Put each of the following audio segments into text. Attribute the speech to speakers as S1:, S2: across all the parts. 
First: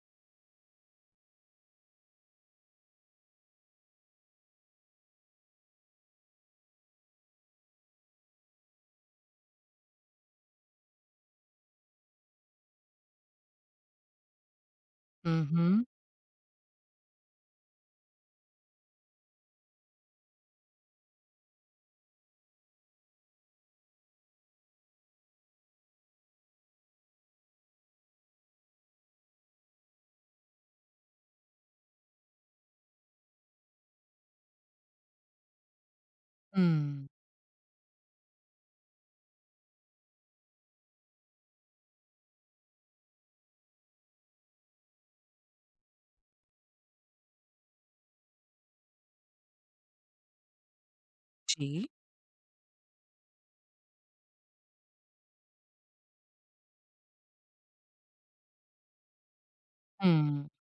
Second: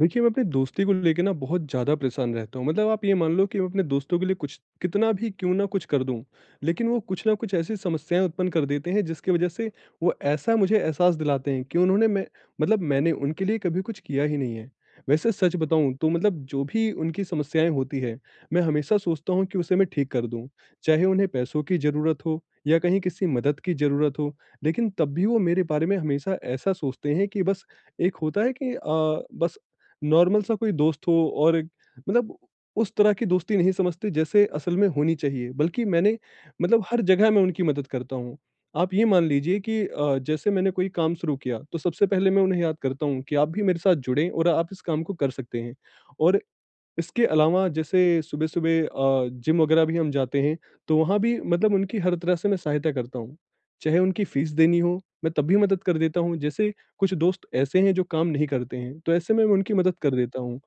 S1: देखिए, मैं अपनी दोस्ती को लेके ना बहुत ज़्यादा परेशान रहता हूँ, मतलब आप ये मान लो कि मैं अपने दोस्तों के लिए कुछ कितना भी क्यों ना कुछ कर दूँ। लेकिन वो कुछ ना कुछ ऐसी समस्याएँ उत्पन्न कर देते हैं, जिसकी वजह से वो ऐसा मुझे एहसास दिलाते हैं कि उन्होंने मै मतलब मैंने उनके लिए कभी कुछ किया ही नहीं है। वैसे
S2: हुँ,
S1: सच
S2: हुँ।
S1: बताऊँ तो मतलब जो भी उनकी समस्याएँ होती हैं, मैं हमेशा सोचता हूँ कि उसे मैं ठीक कर दूँ, चाहे उन्हें पैसों की ज़रुरत हो या कहीं किसी मदद की ज़रूरत हो, लेकिन तब भी वो मेरे बारे में हमेशा ऐसा सोचते हैं कि बस एक होता है कि अ, बस नॉर्मल सा कोई दोस्त हो और मतलब उस तरह की दोस्ती नहीं समझते जैसे असल में होनी चाहिए। बल्कि मैंने मतलब हर
S2: हुँ।
S1: जगह में उनकी मदद करता हूँ, आप ये मान लीजिए की अ, जैसे मैंने कोई काम शुरू किया तो सबसे पहले मैं उन्हें याद करता हूँ कि आप भी मेरे साथ जुड़े और आप इस काम को कर सकतें हैं और इसके अलावा जैसे सुबह-सुबह अ, जिम वगैरह भी हम जाते हैं, तो वहाँ भी मतलब
S2: जी।
S1: उनकी हर तरह से मैं सहायता करता हूँ। चाहे उनकी फीस देनी हो मैं तब भी मदद कर देता हूँ, जैसे कुछ दोस्त ऐसे है जो काम नहीं करते हैं तो ऐसे में उनकी मदद कर देता
S2: हुँ।
S1: हूँ।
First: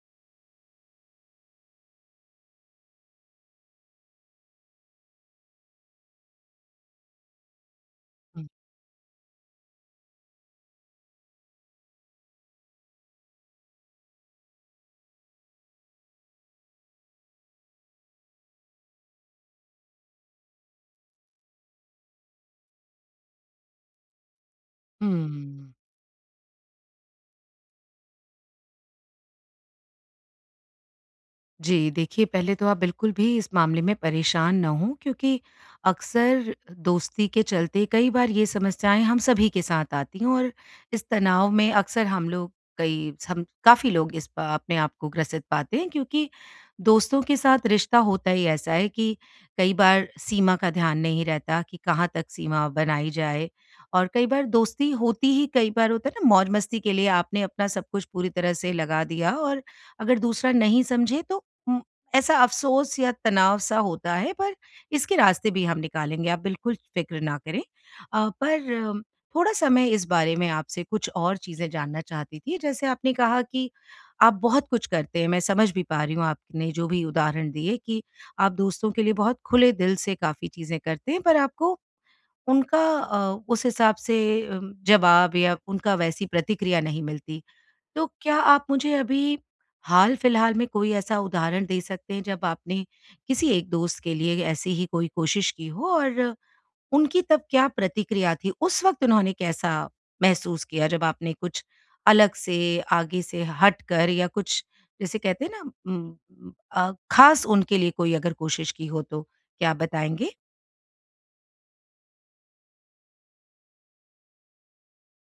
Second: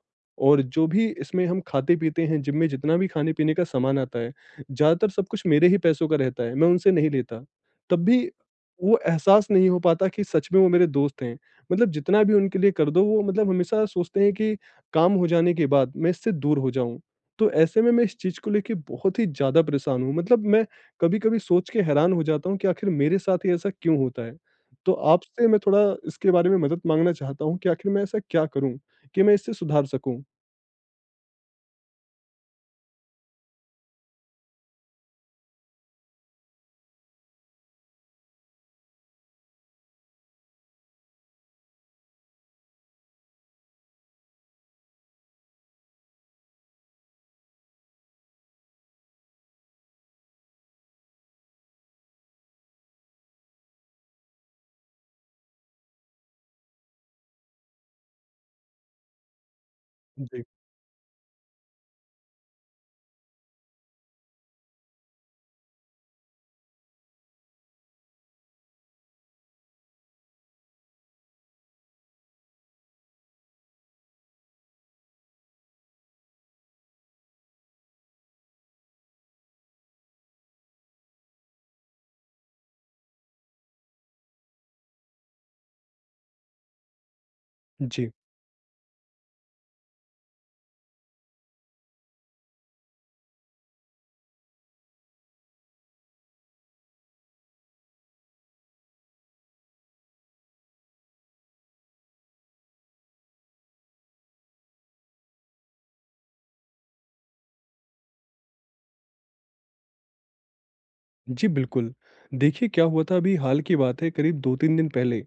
S1: और जो भी इसमें हम खाते-पीते हैं जिम में जितना भी खाने-पीने का सामान आता है, ज़्यादातर सब कुछ मेरे ही पैसों का रहता है मैं उनसे नहीं लेता, तब भी
S2: हुँ।
S1: वो एहसास नहीं हो पाता कि सच में वो मेरे दोस्त हैं। मतलब जितना भी उनके लिए कर दो वो मतलब हमेशा सोचते हैं कि काम हो जाने के बाद मैं इससे दूर हो जाऊँ, तो ऐसे में मैं इस चीज़ को लेके बहुत ही ज़्यादा परेशान हूँ। मतलब मैं कभी-कभी सोच के हैरान हो जाता हूँ कि आखिर मेरे साथ ही ऐसा क्यों होता है? तो आपसे मैं
S2: हुँ।
S1: थोड़ा इसके बारे में मदद माँगना चाहता हूँ कि आखिर मैं ऐसा क्या करूँ कि मैं इसे सुधार सकूँ?
S2: जी देखिए पहले तो आप बिल्कुल भी इस मामले में परेशान ना हों क्योंकि अक्सर दोस्ती के चलते कई बार ये समस्याएँ हम सभी के साथ आती हैं और इस तनाव में अक्सर हम लोग कई हम काफ़ी लोग इस अ, अपने आपको ग्रसित पाते हैं क्योंकि दोस्तों के साथ रिश्ता होता ही ऐसा है कि कई बार सीमा का ध्यान नहीं रहता कि कहाँ तक सीमा बनाई जाए। और कई बार दोस्ती होती ही कई बार होता है ना, मौज़-मस्ती के लिए आपने अपना सब कुछ पूरी तरह से लगा दिया और अगर
S1: जी।
S2: दूसरा नहीं समझे तो उम, ऐसा अफ़सोस या तनाव सा होता है पर इसके रास्ते भी हम निकालेंगे, आप बिल्कुल फिक्र ना करें। अ, पर थोड़ा-सा मैं इस बारे में आपसे कुछ और चीज़ें जानना चाहती थी। जैसे आपने कहा कि आप बहुत कुछ करते हैं, मैं समझ भी पा रही हूँ आपने जो भी उदाहरण दिए कि आप दोस्तों के लिए बहुत खुले दिल से काफ़ी चीज़ें करते हैं, पर आपको उनका अ, उस हिसाब से उम, जवाब या उनका वैसी प्रतिक्रिया नहीं मिलती। तो
S1: जी।
S2: क्या आप मुझे अभी हाल-फ़िलहाल में कोई ऐसा उदाहरण दे सकते हैं जब आपने किसी एक दोस्त के लिए ऐसी ही कोई कोशिश की हो और उनकी तब क्या प्रतिक्रिया थी? उस वक़्त उन्होंने कैसा महसूस किया जब आपने कुछ अलग से, आगे से हटकर या कुछ जिसे कहते हैं ना उम, अ, ख़ास उनके लिए कोई अगर कोशिश की हो तो, क्या आप बताएँगे?
S1: जी, बिल्कुल। देखिए, क्या हुआ था, अभी हाल की बात है करीब 2-3 दिन पहले,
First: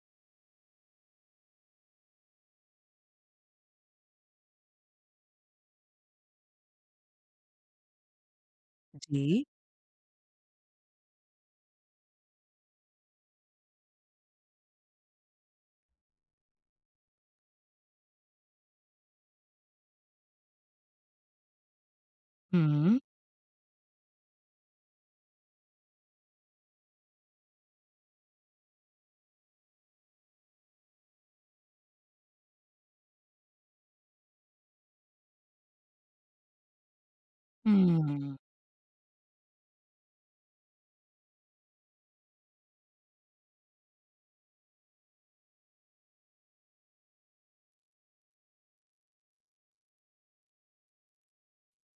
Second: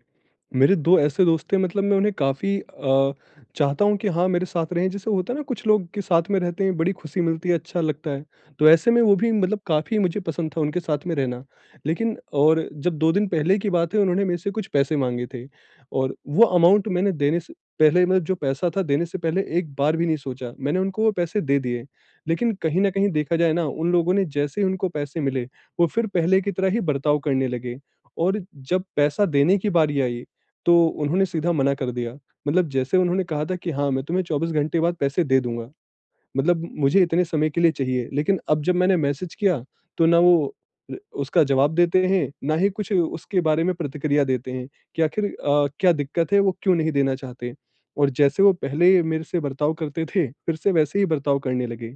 S1: मेरे दो ऐसे दोस्त थे, मतलब मैं उन्हें काफ़ी अ, चाहता हूँ कि हाँ, मेरे साथ रहें। जैसे होता है ना कुछ लोग के साथ में रहते हैं, बड़ी खुशी मिलती है, अच्छा लगता है, तो ऐसे में वो भी
S2: जी।
S1: मतलब काफ़ी मुझे पसंद था उनके साथ में रहना। लेकिन और जब 2 दिन पहले की बात है, उन्होंने मेरे से कुछ पैसे माँगे थे। और वो अमाउंट मैंने देने से पहले मैं जो पैसा था देने से पहले एक बार भी नहीं सोचा, मैंने उनको वो पैसे दे दिए। लेकिन कहीं न
S2: हुँ।
S1: कहीं देखा जाए ना, उन लोगों ने जैसे ही उनको पैसे मिले, वो फिर पहले की तरह ही बर्ताव करने लगे। और जब पैसा देने की बारी आई, तो उन्होंने सीधा मना कर दिया। मतलब जैसे उन्होंने कहा था कि, "हाँ, मैं तुम्हे 24 घंटे के बाद पैसे दे दूँगा, मतलब मुझे इतने समय के लिए चाहिए।"
S2: हम्म।
S1: लेकिन अब जब मैंने मैसेज किया, तो ना वो अ, उसका जवाब देते हैं, ना ही कुछ उसके बारे में प्रतिक्रिया देते हैं कि आखिर अ, क्या दिक्कत है, वो क्यों नहीं देना चाहते। और जैसे वो पहले मेरे से बर्ताव करते थे, फिर से वैसे ही बर्ताव करने लगे।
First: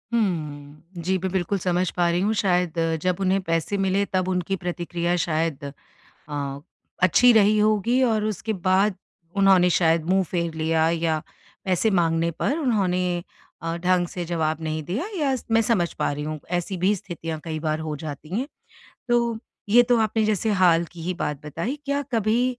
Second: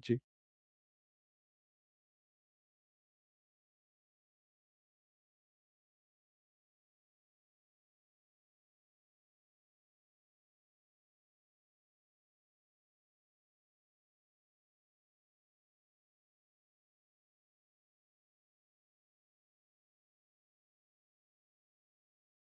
S1: जी।
S2: हम्म। जी, मैं बिल्कुल समझ पा रही हूँ। शायद जब उन्हें पैसे मिले, तब उनकी प्रतिक्रिया शायद अ, अच्छी रही होगी और उसके बाद उन्होंने शायद मुँह फेर लिया या पैसे माँगने पर उन्होंने अ, ढँग से जवाब नहीं दिया, या स मैं समझ पा रही हूँ, ऐसी भी स्थितियाँ कई बार हो जाती हैं। तो ये तो आपने जैसे हाल की ही बात बताई। क्या कभी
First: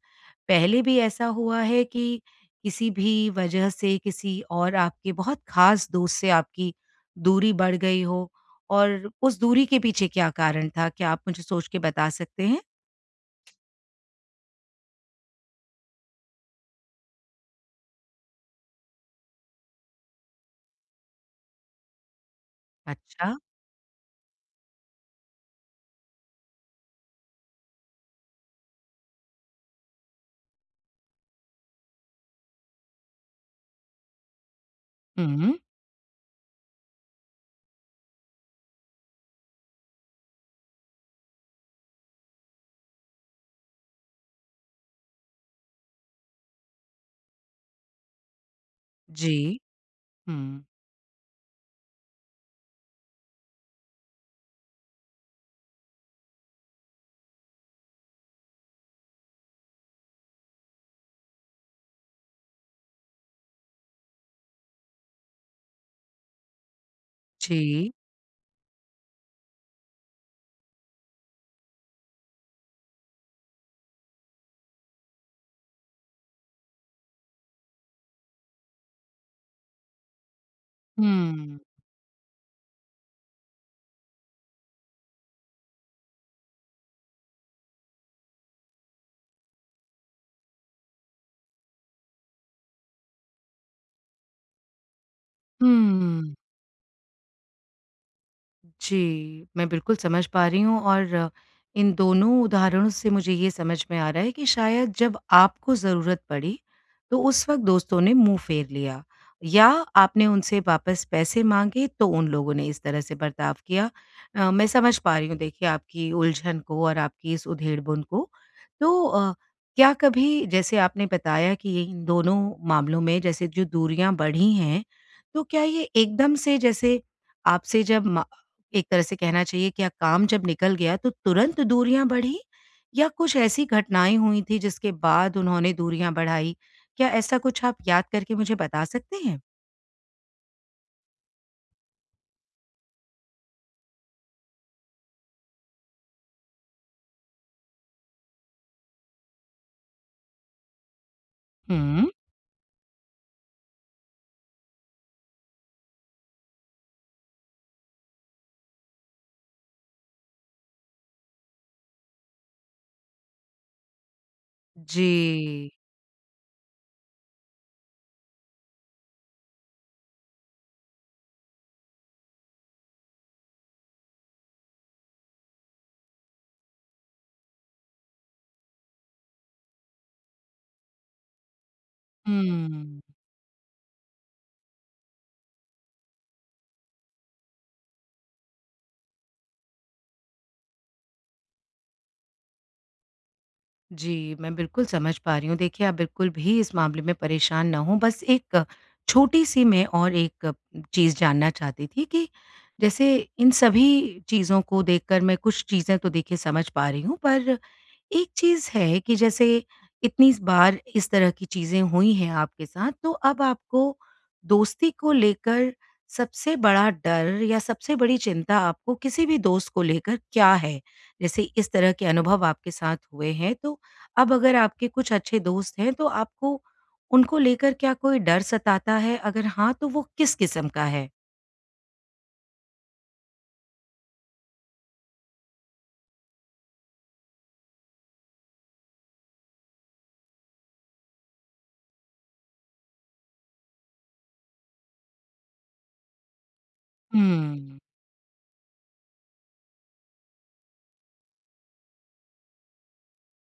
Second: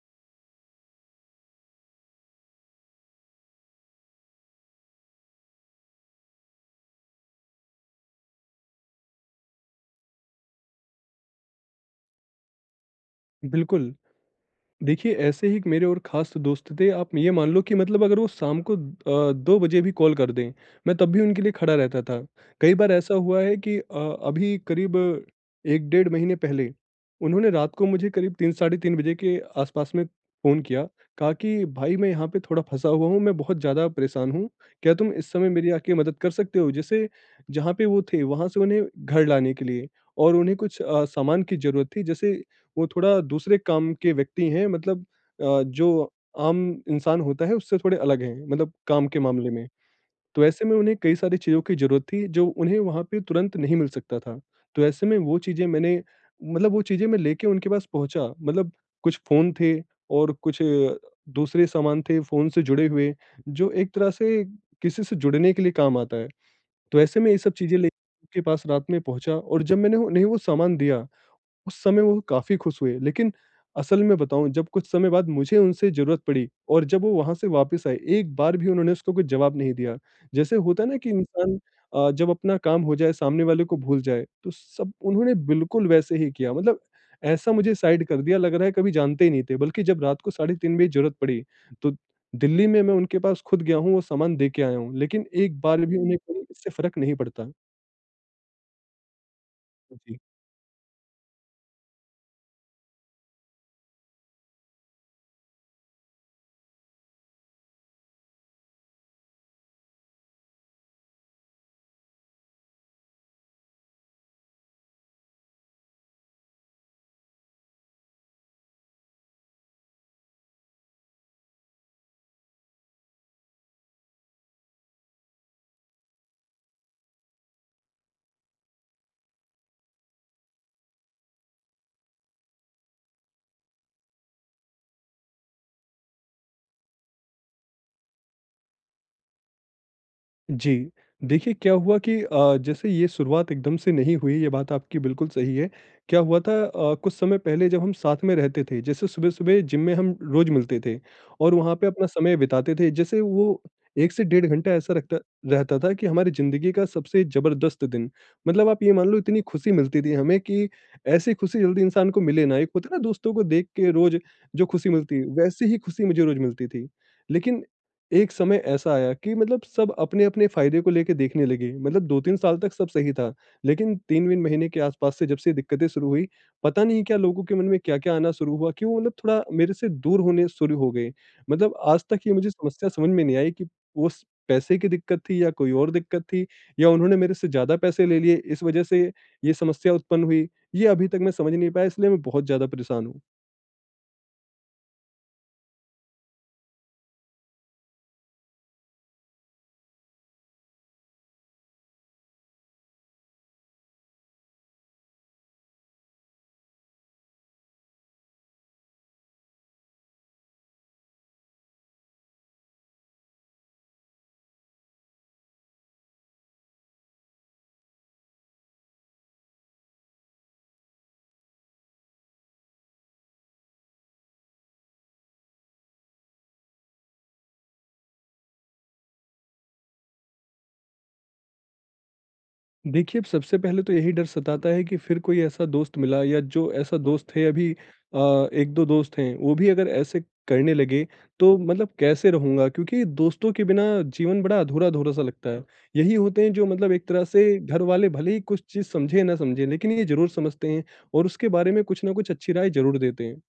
S2: पहले भी ऐसा हुआ है कि किसी भी वजह से किसी और आपके बहुत ख़ास दोस्त से आपकी दूरी बढ़ गई हो, और उस दूरी के पीछे क्या कारण था, क्या आप मुझे सोच के बता सकते हैं?
S1: बिल्कुल। देखिए, ऐसे ही एक मेरे और ख़ास दोस्त थे, आप ये मान लो कि मतलब अगर वो शाम को अ, 2 बजे भी कॉल कर दें, मैं तब भी उनके लिए खड़ा रहता था। कई बार ऐसा
S2: अच्छा।
S1: हुआ है कि अ, अभी करीब 1 डेढ़ महीने पहले, उन्होंने रात को मुझे करीब 3, साढ़े 3 बजे के आसपास में फ़ोन किया। कहा कि, "भाई, मैं यहाँ पे थोड़ा फँसा हुआ हूँ, मैं बहुत ज़्यादा परेशान हूँ, क्या तुम इस समय
S2: हुँ।
S1: मेरी आके मदद कर सकते हो?" जैसे जहाँ पे वो थे, वहाँ से उन्हें घर लाने के लिए, और उन्हें कुछ अ, सामान की ज़रूरत थी, जैसे वो थोड़ा दूसरे काम के व्यक्ति हैं, मतलब अ, जो आम इंसान होता है उससे थोड़े अलग हैं, मतलब काम के मामले
S2: जी।
S1: में। तो ऐसे
S2: हुँ।
S1: में उन्हें कई सारी चीज़ों की ज़रूरत थी जो उन्हें वहाँ पे तुरंत नहीं मिल सकता था। तो ऐसे में वो चीज़ें मैंने मतलब वो चीज़ें मैं लेके उनके पास पहुँचा, मतलब कुछ फ़ोन थे और कुछ दूसरे सामान थे फ़ोन से जुड़े हुए, जो एक तरह से किसी से जुड़ने के लिए काम आता है। तो ऐसे मैं ये सब चीज़े
S2: जी।
S1: लेके पास रात में पहुँचा, और जब मैंने वो उन्हें वो सामान दिया, उस समय वो काफ़ी खुश हुए। लेकिन असल में बताऊँ, जब कुछ समय बाद मुझे उनसे ज़रूरत पड़ी और जब वो वहाँ से वापस आए, एक बार भी उन्होंने उसको कुछ जवाब नहीं दिया। जैसे होता है ना कि इंसान
S2: हुँ।
S1: अ, जब अपना काम हो जाए सामने वाले को भूल जाए, तो सब उन्होंने बिल्कुल वैसे ही किया। मतलब ऐसा मुझे साइड कर दिया, लग रहा है कभी जानते ही नहीं थे। बल्कि जब रात को साढ़े 3 बजे ज़रूरत पड़ी, तो दिल्ली में मैं उनके पास खुद गया हूँ, वो सामान देके आया हूँ, लेकिन एक बार भी उन्हें
S2: हुँ।
S1: कोई इससे फ़र्क नहीं पड़ता।
S2: जी, मैं बिल्कुल
S1: जी।
S2: समझ पा रही हूँ और इन दोनों उदाहरणों से मुझे ये समझ में आ रहा है कि शायद जब आपको ज़रूरत पड़ी, तो उस वक़्त दोस्तों ने मुँह फेर लिया या आपने उनसे वापस पैसे माँगे तो उन लोगों ने इस तरह से बर्ताव किया। अ, मैं समझ पा रहीं हूँ देखिए आपकी उलझन को और आपकी इस उधेड़-बुन को। तो अ, क्या कभी जैसे आपने बताया कि ये इन दोनों मामलों में जैसे जो दूरियाँ बढ़ी हैं, तो क्या ये एकदम से जैसे आपसे जब मा एक तरह से कहना चाहिए क्या काम जब निकल गया तो तुरंत दूरियाँ बढ़ीं? या कुछ ऐसी घटनाएँ हुईं थी जिसके बाद उन्होंने दूरियाँ बढ़ाई? क्या ऐसा कुछ आप याद करके मुझे बता सकतें हैं?
S1: जी। देखिए क्या हुआ कि अ, जैसे ये शुरुआत एकदम से नहीं हुई ये बात आपकी बिल्कुल सही है। क्या हुआ था अ, कुछ समय पहले जब हम साथ में रहते थे जैसे सुबह-सुबह जिम में हम रोज़ मिलते थे और वहाँ पे
S2: हुँ।
S1: अपना समय बिताते थे। जैसे वो 1 से डेढ़ घंटा ऐसा रखता रहता था कि हमारी जिंदगी का सबसे ज़बरदस्त दिन मतलब आप ये मान लो इतनी खुशी मिलती थी हमें कि ऐसी खुशी जल्दी इंसान को मिले ना, एक होता ना दोस्तों को देख के रोज़ जो खुशी मिलती है, वैसे
S2: जी।
S1: ही खुशी मुझे रोज़ मिलती थी। लेकिन एक समय ऐसा आया कि मतलब सब अपने-अपने फ़ायदे को लेके देखने लगे। मतलब 2-3 साल तक सब सही था। लेकिन 3 वीन महीने के आस-पास से जब से दिक्कतें शुरू हुईं पता नहीं क्या लोगों के मन में क्या-क्या आना शुरू हुआ कि वो मतलब थोड़ा मेरे से दूर होने शुरू हो गए। मतलब आज तक ये मुझे समस्या
S2: हुँ।
S1: समझ में नहीं आई कि उस पैसे की दिक्कत थी या कोई और दिक्कत थी या उन्होंने मेरे से ज़्यादा पैसे ले लिए इस वजह से ये समस्या उत्पन्न हुई। ये अभी तक मैं समझ नहीं पाया इसलिए मैं बहुत ज़्यादा परेशान हूँ।
S2: जी, मैं बिल्कुल समझ पा रही हूँ। देखिए, आप बिल्कुल भी इस मामले में परेशान ना हों बस एक छोटी-सी मैं और एक चीज़ जानना चाहती थी कि, जैसे इन सभी चीज़ों को देखकर मैं कुछ चीज़ें तो देखिए समझ पा रही हूँ, पर एक चीज़ है कि जैसे इतनी बार इस तरह की चीज़ें हुई हैं आपके साथ, तो अब आपको दोस्ती को लेकर सबसे बड़ा डर या सबसे बड़ी चिंता आपको किसी भी दोस्त को लेकर क्या है? जैसे इस तरह के अनुभव आपके साथ हुए हैं, तो अब अगर आपके कुछ अच्छे दोस्त हैं, तो आपको उनको लेकर क्या कोई डर सताता है? अगर हाँ, तो वो किस किस्म का है?
S1: देखिए, अब सबसे पहले तो यही डर सताता है कि फिर कोई ऐसा दोस्त मिला या जो ऐसा दोस्त है अभी अ, 1-2 दोस्त हैं, वो भी अगर ऐसे करने लगे तो मतलब कैसे रहूँगा? क्योंकि दोस्तों के बिना जीवन बड़ा अधूरा-अधूरा सा लगता है। यही होते हैं जो मतलब एक तरह से
S2: हुँ।
S1: घर वाले भले ही कुछ चीज़ समझे या न समझे, लेकिन ये ज़रूर समझते हैं और उसके बारे में कुछ न कुछ अच्छी राय ज़रूर देते हैं।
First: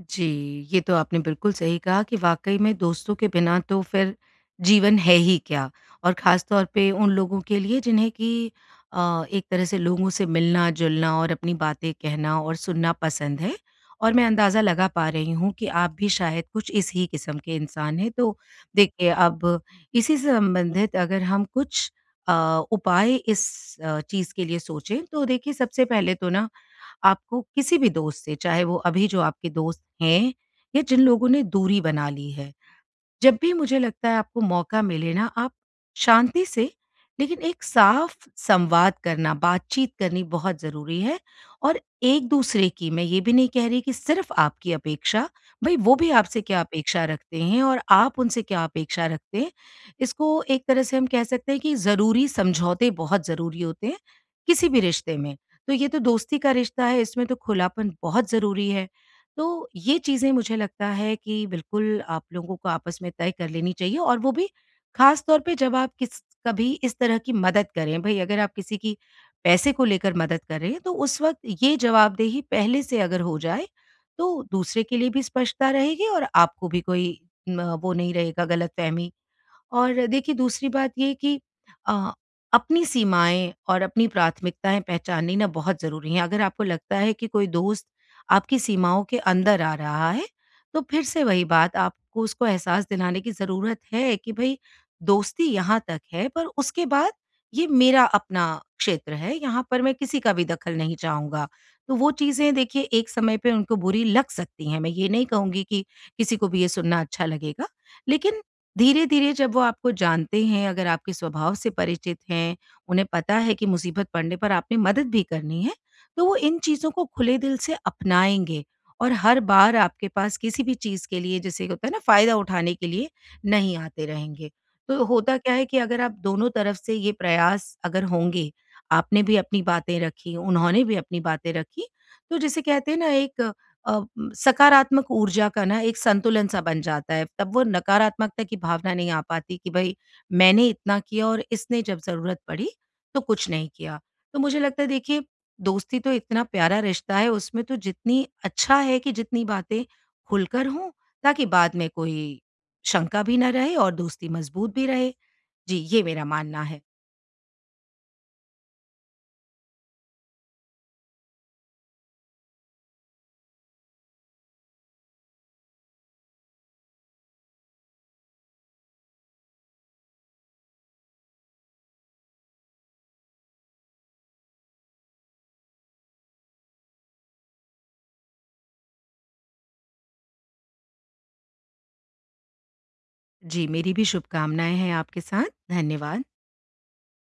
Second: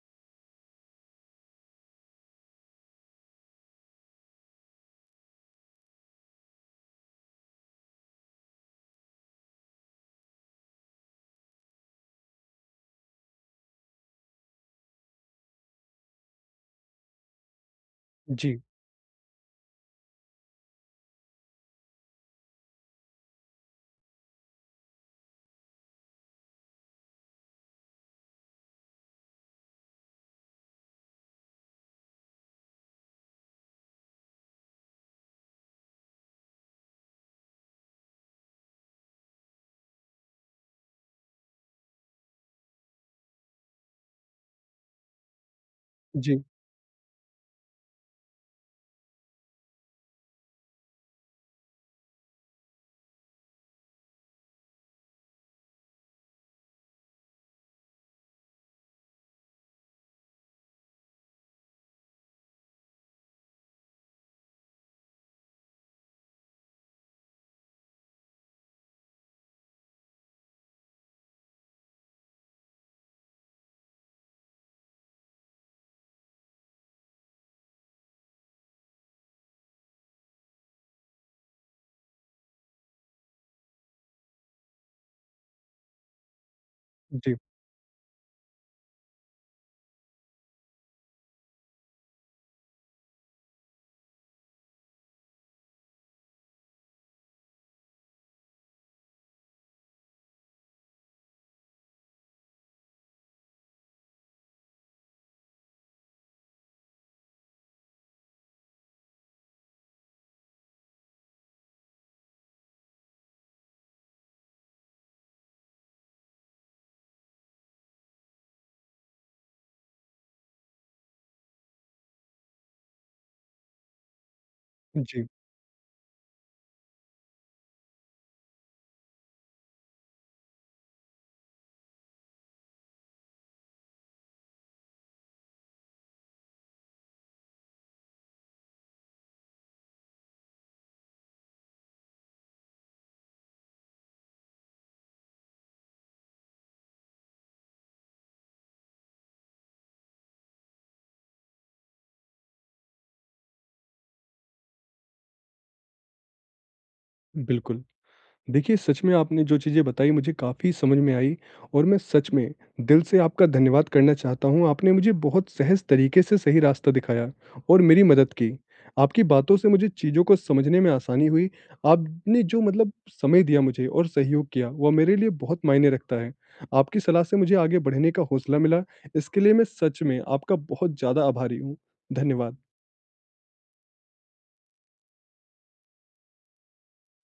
S2: जी, ये तो आपने बिल्कुल सही कहा कि वाक़ई में दोस्तों के बिना तो फिर जीवन है ही क्या। और ख़ासतौर पे उन लोगों के लिए, जिन्हें कि अ, एक तरह से लोगों से मिलना-जुलना और अपनी बातें कहना और सुनना पसंद है, और मैं अंदाज़ा लगा पा रही हूँ कि आप भी शायद कुछ इस ही किस्म के इंसान हैं। तो
S1: जी।
S2: देखिए, अब इसी से संबंधित अगर हम कुछ अ, उपाय इस अ, चीज़ के लिए सोचें, तो देखिए, सबसे पहले तो ना, आपको किसी भी दोस्त से, चाहे वो अभी जो आपके दोस्त हैं या जिन लोगों ने दूरी बना ली है, जब भी मुझे लगता है, आपको मौका मिले ना, आप शांति से, लेकिन एक साफ संवाद करना, बात-चीत करनी बहुत ज़रूरी है। और एक-दूसरे की, मैं ये भी नहीं कह रही कि सिर्फ़ आपकी अपेक्षा। भई, वो भी आपसे
S1: जी।
S2: क्या अपेक्षा रखते हैं और आप उनसे क्या अपेक्षा रखते हैं, इसको एक तरह से हम कह सकते हैं कि ज़रूरी समझौते बहुत ज़रूरी होते हैं, किसी भी रिश्ते में। तो ये तो दोस्ती का रिश्ता है, इसमें तो खुलापन बहुत ज़रूरी है। तो ये चीज़ें, मुझे लगता है कि बिल्कुल आप लोगों को आपस में तय कर लेनी चाहिए और वो भी ख़ासतौर पे, जब आप किस कभी इस तरह की मदद करें। भई, अगर आप किसी की पैसे को लेकर मदद कर रहे हैं, तो उस वक़्त ये जवाबदेही पहले से अगर हो जाए, तो दूसरे के लिए भी स्पष्टता रहेगी और आप को भी कोई म वो नहीं रहेगा, ग़लतफ़हमी। और देखिए, दूसरी बात ये है कि अ, अपनी सीमाएँ और अपनी प्राथमिकताएँ पहचाननी ना, बहुत ज़रूरी हैं। अगर आपको लगता है कि
S1: जी।
S2: कोई दोस्त आपकी सीमाओं के अंदर आ रहा है, तो फिर से वही बात आपको उसको एहसास दिलाने की ज़रूरत है कि भई, दोस्ती यहाँ तक है, पर उसके बाद ये मेरा अपना क्षेत्र है। यहाँ पर मैं किसी का भी दखल नहीं चाहूँगा। तो वो चीज़ें, देखिए, एक समय पे उनको बुरी लग सकती हैं। मैं ये नहीं कहूँगी कि किसी को भी ये सुनना अच्छा लगेगा। लेकिन धीरे-धीरे जब वो आपको जानते हैं, अगर आपके स्वभाव से परिचित हैं, उन्हें पता है कि मुसीबत पड़ने पर आपने मदद भी करनी है, तो वो इन चीज़ों को खुले दिल से अपनाएँगे और हर बार आपके पास किसी भी चीज़ के लिए, जैसे एक होता है ना, फ़ायदा उठाने के लिए नहीं आते रहेंगे।
S1: उ,
S2: तो
S1: जी।
S2: होता क्या है कि अगर आप दोनों तरफ से ये प्रयास अगर होंगे, आपने भी अपनी बातें रखीं, उन्होंने भी अपनी बातें रखीं, तो जिसे कहते हैं ना, एक अ, सकारात्मक ऊर्जा का ना एक संतुलन-सा बन जाता है। तब वो नकारात्मकता की भावना नहीं आ पाती कि भई, मैंने इतना किया और इसने जब ज़रूरत पड़ी, तो कुछ नहीं किया। तो मुझे लगता है, देखिए, दोस्ती तो इतना प्यारा रिश्ता है, उसमें तो जितनी, अच्छा है कि जितनी बातें खुलकर हों, ताकि बाद में कोई शंका भी ना रहे और दोस्ती मज़बूत भी रहे। जी, ये मेरा मानना है।
S1: बिल्कुल। देखिए, सच में आपने जो चीज़ें बताई, मुझे काफ़ी समझ में आईं और मैं सच में दिल से आपका धन्यवाद करना चाहता हूँ। आपने मुझे बहुत सहज तरीके से सही रास्ता दिखाया और मेरी मदद की। आपकी बातों से मुझे चीजों को समझने में आसानी हुई। आपने जो मतलब समय दिया मुझे और सहयोग किया, वो मेरे लिए बहुत मायने रखता है। आपकी सलाह से मुझे आगे बढ़ने का हौसला मिला, इसके लिए मैं सच में आपका बहुत ज़्यादा आभारी हूँ। धन्यवाद।
S2: जी, मेरी भी शुभकामनाएँ हैं आपके साथ। धन्यवाद।